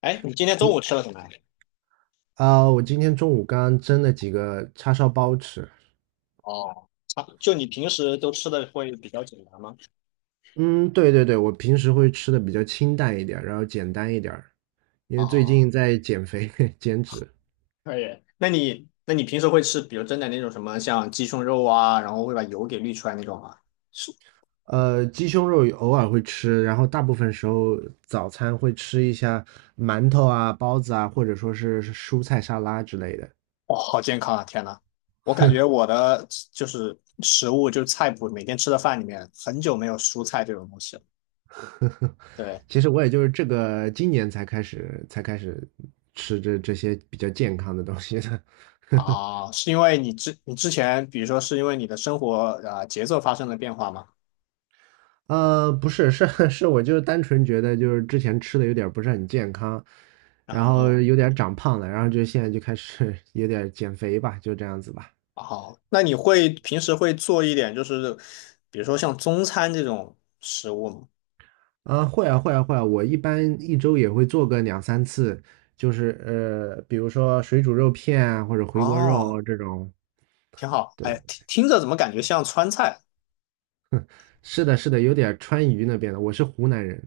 哎，你今天中午吃了什么？啊，我今天中午刚蒸了几个叉烧包吃。哦。啊，就你平时都吃的会比较简单吗？嗯，对对对，我平时会吃的比较清淡一点儿，然后简单一点儿，因为最近哦，在减肥 减脂。可以。那你平时会吃，比如蒸的那种什么，像鸡胸肉啊，然后会把油给滤出来那种吗？是。鸡胸肉偶尔会吃，然后大部分时候早餐会吃一下馒头啊、包子啊，或者说是蔬菜沙拉之类的。哦，好健康啊！天呐，我感觉我的就是食物，就是菜谱，每天吃的饭里面很久没有蔬菜这种东西了。对。其实我也就是这个今年才开始吃这些比较健康的东西的。啊，是因为你之前，比如说是因为你的生活啊节奏发生了变化吗？不是, 是，我就单纯觉得就是之前吃的有点不是很健康，然后后。有点长胖了，然后就现在就开始 有点减肥吧，就这样子吧。好，那你平时会做一点，就是比如说像中餐这种食物吗？啊，会啊会啊会啊，我一般一周也会做个两三次，就是比如说水煮肉片啊，或者回锅肉哦，啊这种。挺好。对，哎，听着怎么感觉像川菜？是的，是的，有点川渝那边的。我是湖南人，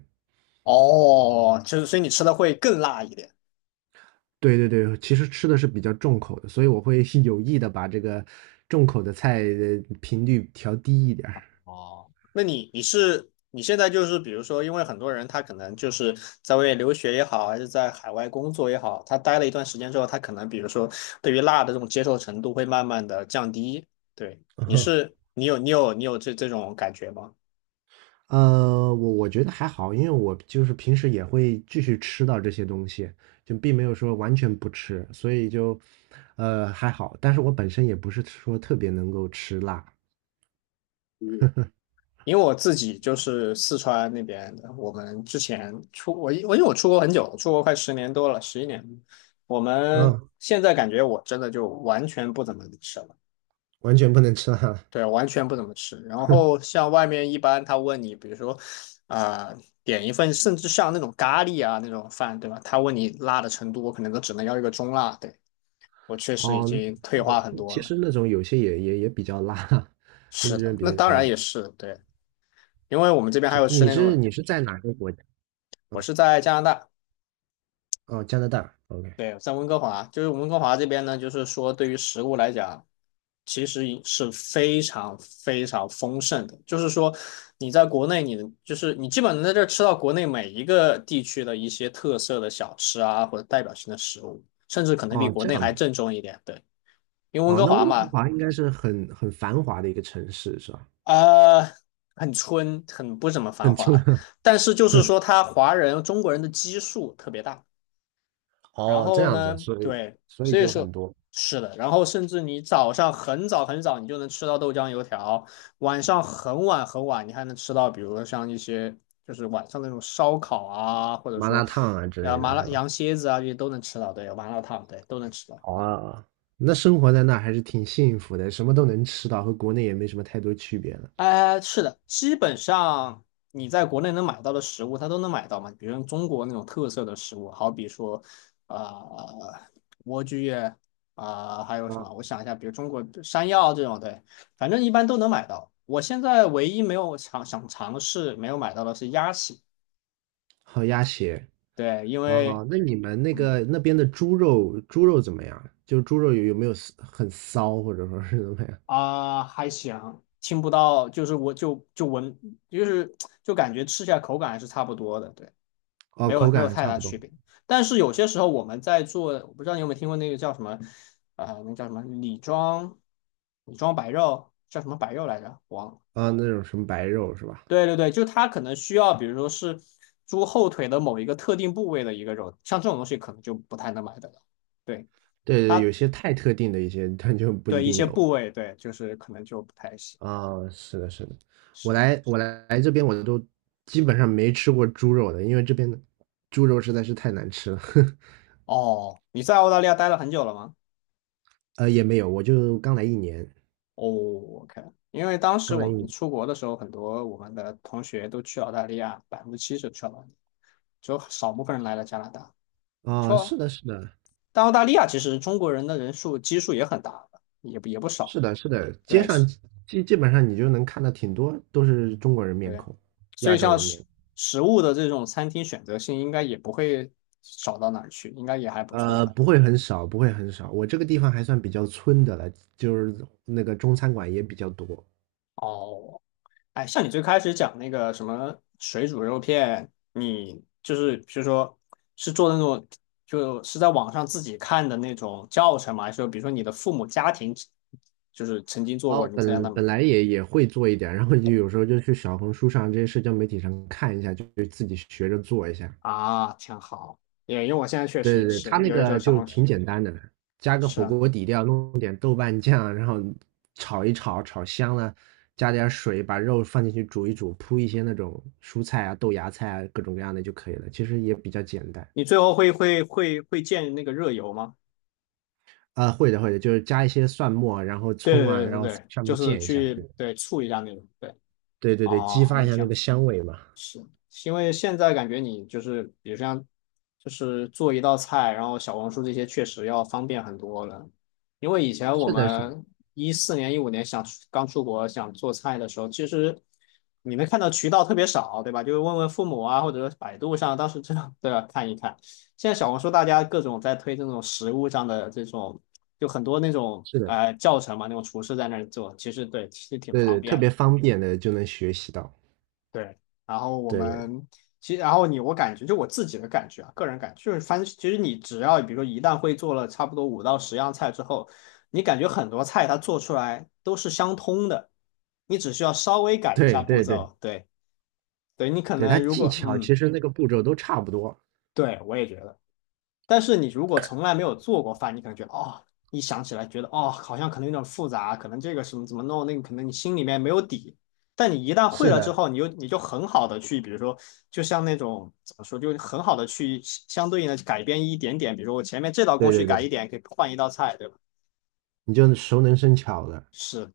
哦，就是所以你吃的会更辣一点。对对对，其实吃的是比较重口的，所以我会 有意的把这个重口的菜的频率调低一点儿。哦，那你现在就是比如说，因为很多人他可能就是在外面留学也好，还是在海外工作也好，他待了一段时间之后，他可能比如说对于辣的这种接受程度会慢慢的降低。对，你 是你有你有你有这这种感觉吗？我觉得还好，因为我就是平时也会继续吃到这些东西，就并没有说完全不吃，所以就，还好。但是我本身也不是说特别能够吃辣，因为我自己就是四川那边的，我们之前出我我因为我出国很久，出国快10年多了，11年。我们嗯，现在感觉我真的就完全不怎么吃了，完全不能吃辣。对，完全不怎么吃。然后像外面一般他问你，比如说啊、呃点一份，甚至像那种咖喱啊那种饭，对吧？他问你辣的程度，我可能都只能要一个中辣。对，我确实已哦，经退那种化很多其了。实那种有些也比较辣，那是的，种比那当较然辣。也是对，因为我们这边还是有吃你那是种，你是在哪个国家？我嗯，是在加拿大，哦，加拿大。OK。对，在温哥华，就是温哥华这边呢，就是说对于食物来讲，其实是非常非常丰盛的。就是说，你在国内你，就是你基本能在这儿吃到国内每一个地区的一些特色的小吃啊，或者代表性的食物，甚至可能比哦，国这内样还子。正宗一点。对，因为温哦，哥那华温哥嘛，华应该是很繁华的一个城市，是吧？呃，很村，很不怎么 繁很出，华，但是就是 说他华人中国人的基数特别大。然哦，这后样子，呢，所以对，所以所以就很说多是的，然后甚至你早上很早很早，你就能吃到豆浆油条，晚上很晚很晚，你还能吃到，比如说像一些就是晚上那种烧烤啊，或者麻辣说烫啊之啊类麻的辣是吧？羊蝎子啊，这些都能吃到，对，麻辣烫，对，都能吃到。好啊，那生活在那还是挺幸福的，什么都能吃到，和国内也没什么太多区别了。哎，是的，基本上你在国内能买到的食物，它都能买到嘛。比如中国那种特色的食物，好比说，呃，莴苣啊、还有什啊，么？我想一下，比如中国山药这种，对，反正一般都能买到。我现在唯一没有尝想尝试没有买到的是鸭血，好鸭血对，因为哦，那你们那嗯个那边的猪肉，猪肉怎么样？就是猪肉有没有骚很骚，或者说是怎么样？还行，听不到，就是我就闻，就是感觉吃起来口感还是差不多的，对。哦，没口有没有感还太差大不多区别。但是有些时候我们在做，我不知道你有没有听过那个叫什么，那叫什么李庄，李庄白肉叫什么白肉来着？忘了。啊，那种什么白肉是吧？对对对，就它可能需要，比如说是猪后腿的某一个特定部位的一个肉，像这种东西可能就不太能买得到。对对对，它，有些太特定的一些，它就不一对一定些有。部位，对就是可能就不太行。啊，是的，是的，我是。来我来来这边我都基本上没吃过猪肉的，因为这边的猪肉实在是太难吃了。哦，你在澳大利亚待了很久了吗？也没有，我就刚来一年，哦，OK,因为当时刚我来一们年。出国的时候，很多我们的同学都去澳大利亚，70%去澳大利亚，只有少部分人来了加拿大。啊，是说，的，是的，但澳大利亚其实中国人的人数基数也很大的也不少。是的，是的，街对，上是基本上你就能看到挺多都是中国人面对，孔，所亚以洲像人面孔。食物的这种餐厅选择性，应该也不会少到哪儿去，应该也还不错吧。不会很少，不会很少。我这个地方还算比较村的了，就是那个中餐馆也比较多。哦，哎，像你最开始讲那个什么水煮肉片，你就是比如说是做的那种，就是在网上自己看的那种教程吗？还是说比如说你的父母家庭就是曾经做然过，后你再让本他本们来也会做一点，然后就有时候就去小红书上这些社交媒体上看一下，就自己学着做一下。啊，挺好。也因为我现在确实对也对对，他是，那有的时候个小就红书挺简单的，加个是火啊，锅底料，弄点豆瓣酱，然后炒一炒，炒香了，加点水，把肉放进去煮一煮，铺一些那种蔬菜啊、豆芽菜啊各种各样的就可以了。其实也比较简单。你最后会建那个热油吗？啊，会的会的，就是加一些蒜末，然后对葱对啊，对对然后对，上就面是溅一下，对去对醋一下那种。对，对对对，激哦，发那一下挺那个香味嘛。是，因为现在感觉你就是，比如像，就是做一道菜，然后小红书这些确实要方便很多了。因为以前我是的，是的们14年、15年想出刚出国想做菜的时候，其实你能看到渠道特别少，对吧？就是问问父母啊，或者说百度上，当时这样都要看一看。现在小红书大家各种在推这种食物上的这种，就很多那种是的。教程嘛，那种厨师在那儿做，其实对，其实挺对方对，特便别的。方便的就能学习到。对，然后我对们其实，然后你我感觉就我自己的感觉啊，个人感觉就是翻，其实你只要比如说一旦会做了差不多5到10样菜之后，你感觉很多菜它做出来都是相通的，你只需要稍微改一下对步对对对，骤，对，对你可对，它能如技果巧嗯，其实那个步骤都差不多。对我也觉得。但是你如果从来没有做过饭，你可能觉得哦，一想起来觉得哦，好像可能有点复杂，可能这个什么怎么弄，那个可能你心里面没有底。但你一旦会是了之的，后，你就很好的去，比如说，就像那种怎么说，就很好的去相对应的改变一点点，比如说我前面这道工对序对对，改一点，可以换一道菜，对吧？你就熟能生巧的。是，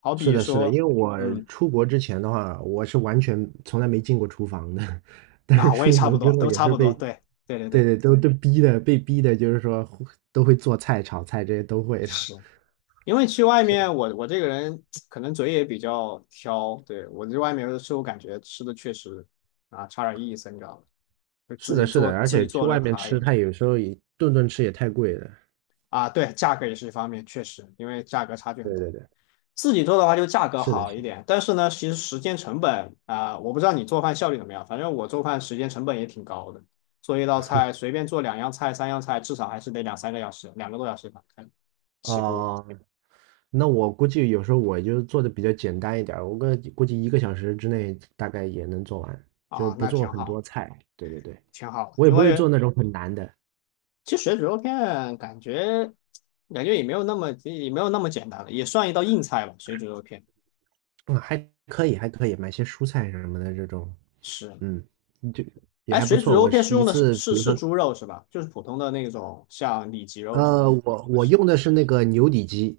好是比的，是的，说，因为我嗯，出国之前的话，我是完全从来没进过厨房的，但是那、我也出差国不之多，后都也差是不多，被，对，对对对对，对，都逼的，被逼的，就是说都会做菜、炒菜这些都会的。是。因为去外面，我这个人可能嘴也比较挑，对，我在外面有的时候感觉吃的确实啊差点意思，你知道吗？就自是的，己是做的，而自己且去做的外面好一吃，点它有时候也顿顿吃也太贵了。啊，对，价格也是一方面，确实，因为价格差距很对大。对对，自己做的话就价格是的，好是一的。点，但是呢，其实时间成本啊，我不知道你做饭效率怎么样，反正我做饭时间成本也挺高的，做一道菜随便做2样菜、3样菜，至少还是得2、3个小时，2个多小时吧，看起步哦、那我估计有时候我就做的比较简单一点儿，我个估计一个小时之内大概也能做完，就是啊，不那做挺很多好，菜。对对对，挺好，我也因不会为做那种很难的，其实水煮肉片感觉也没有那么简单了，也算一道硬菜吧。水煮肉片嗯，还可以，还可以，买些蔬菜什么的这种，是，嗯，就也哎，还不水煮错。肉我片是是一用的次，比如是说，猪肉是吧？就是普通的那种像里脊肉是呃，吗？我我是，用的是那个牛里脊，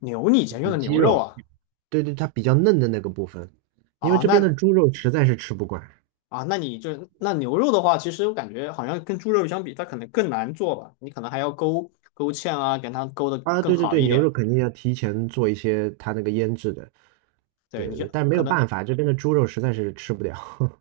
牛，你以前用里的脊牛肉肉，啊？对对，它比较嫩的那个部分，因为啊，这边那的猪肉实在是吃不惯啊，那你就那牛肉的话，其实我感觉好像跟猪肉相比，它可能更难做吧。你可能还要勾勾芡啊，给它勾的啊。更对对好对，一牛肉点。肯定要提前做一些它那个腌制的。对，你对就对，但没可有能办法，这边的猪肉实在是吃不了。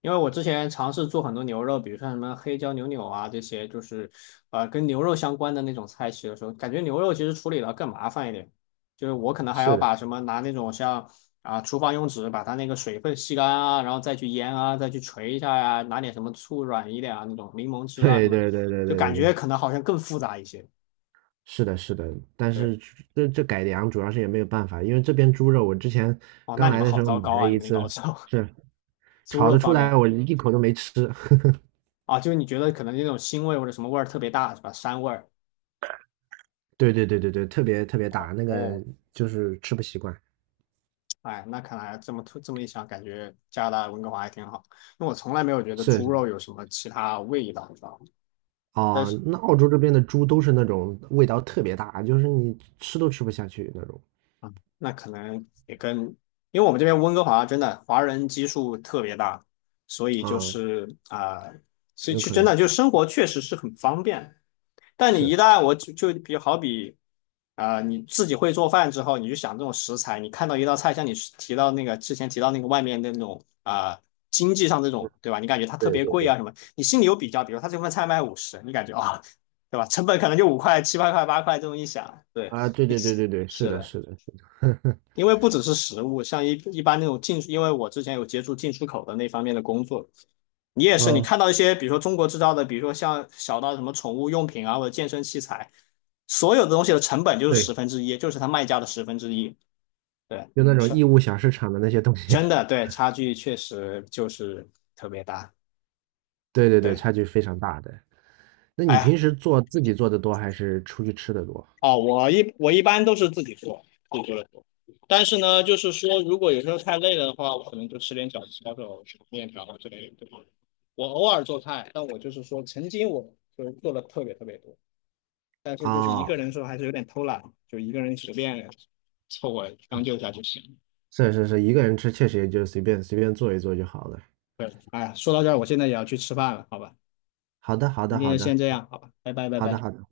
因为我之前尝试做很多牛肉，比如像什么黑椒牛柳啊这些，就是跟牛肉相关的那种菜系的时候，感觉牛肉其实处理的更麻烦一点，就是我可能还要是的，把什么拿那种像厨房用纸把它那个水分吸干啊，然后再去腌啊，再去捶一下呀、拿点什么醋软一点啊，那种柠檬汁啊什对么，对对对就对感对对，觉可能好像更复杂一些。是的，是的，但对，是这这改良主要是也没有办法，因为这边猪肉我之前哦，刚那你来们的好时候糟买糕了啊，你一们那个次，熬烧 是 猪炒肉得出方来，面我一口都没吃。啊，就是你觉得可能那种腥味或者什么味儿特别大是吧？膻味儿。对对对对对，特别特别大，那个哦，就是吃不习惯。哎，那看来这么一想，感觉加拿大温哥华还挺好，因为我从来没有觉得是猪是肉有什么其他味道，你知道吗？但哦，是。那澳洲这边的猪都是那种味道特别大，就是你吃都吃不下去那种。啊，那可能也跟，因为我们这边温哥华真的华人基数特别大，所以就啊、是所以有去可真能的就生活确实是很方便。但你一是，旦我就就比好比啊、你自己会做饭之后，你就想这种食材，你看到一道菜，像你提到那个之前提到那个外面的那种啊、经济上这种对吧？你感觉它特对别对贵对。啊什么，你心里有比较，比如他这份菜卖50，你感觉啊、对吧？成本可能就5块、7、8块、八块这么一想，对，啊，对 对对对对，是是的，的。是的，是的 因为不只是食物，像一般那种进，因为我之前有接触进出口的那方面的工作，你也 是，你嗯，看到一些，比如说中国制造的，比如说像小到什么宠物用品啊，或者健身器材，所有的东西的成本就是对，十分之一，就是它卖家的十分之一。对，就那种成，义乌小市场的那些东西，真的，对，差距确实就是特别大。对对对，对，差距非常大的。那哎你平呀。时做自己做的多，还是出去吃的多？哦，我一般都是自己做，自己做的多。但是呢，就是说，如果有时候太累了的话，我可能就吃点饺子、抄手、面条之类的，对吧？我偶尔做菜，但我就是说，曾经我就是做的特别特别多，但是就是一啊，个人的时候还是有点偷懒，就一个人随便凑合将就一下就行。是是是，一个人吃确实也就随便随便做一做就好了。对，哎呀，说到这儿，我现在也要去吃饭了，好吧？好的，好今的，天好就先的，这样，好吧？拜拜，拜好的，拜。好的。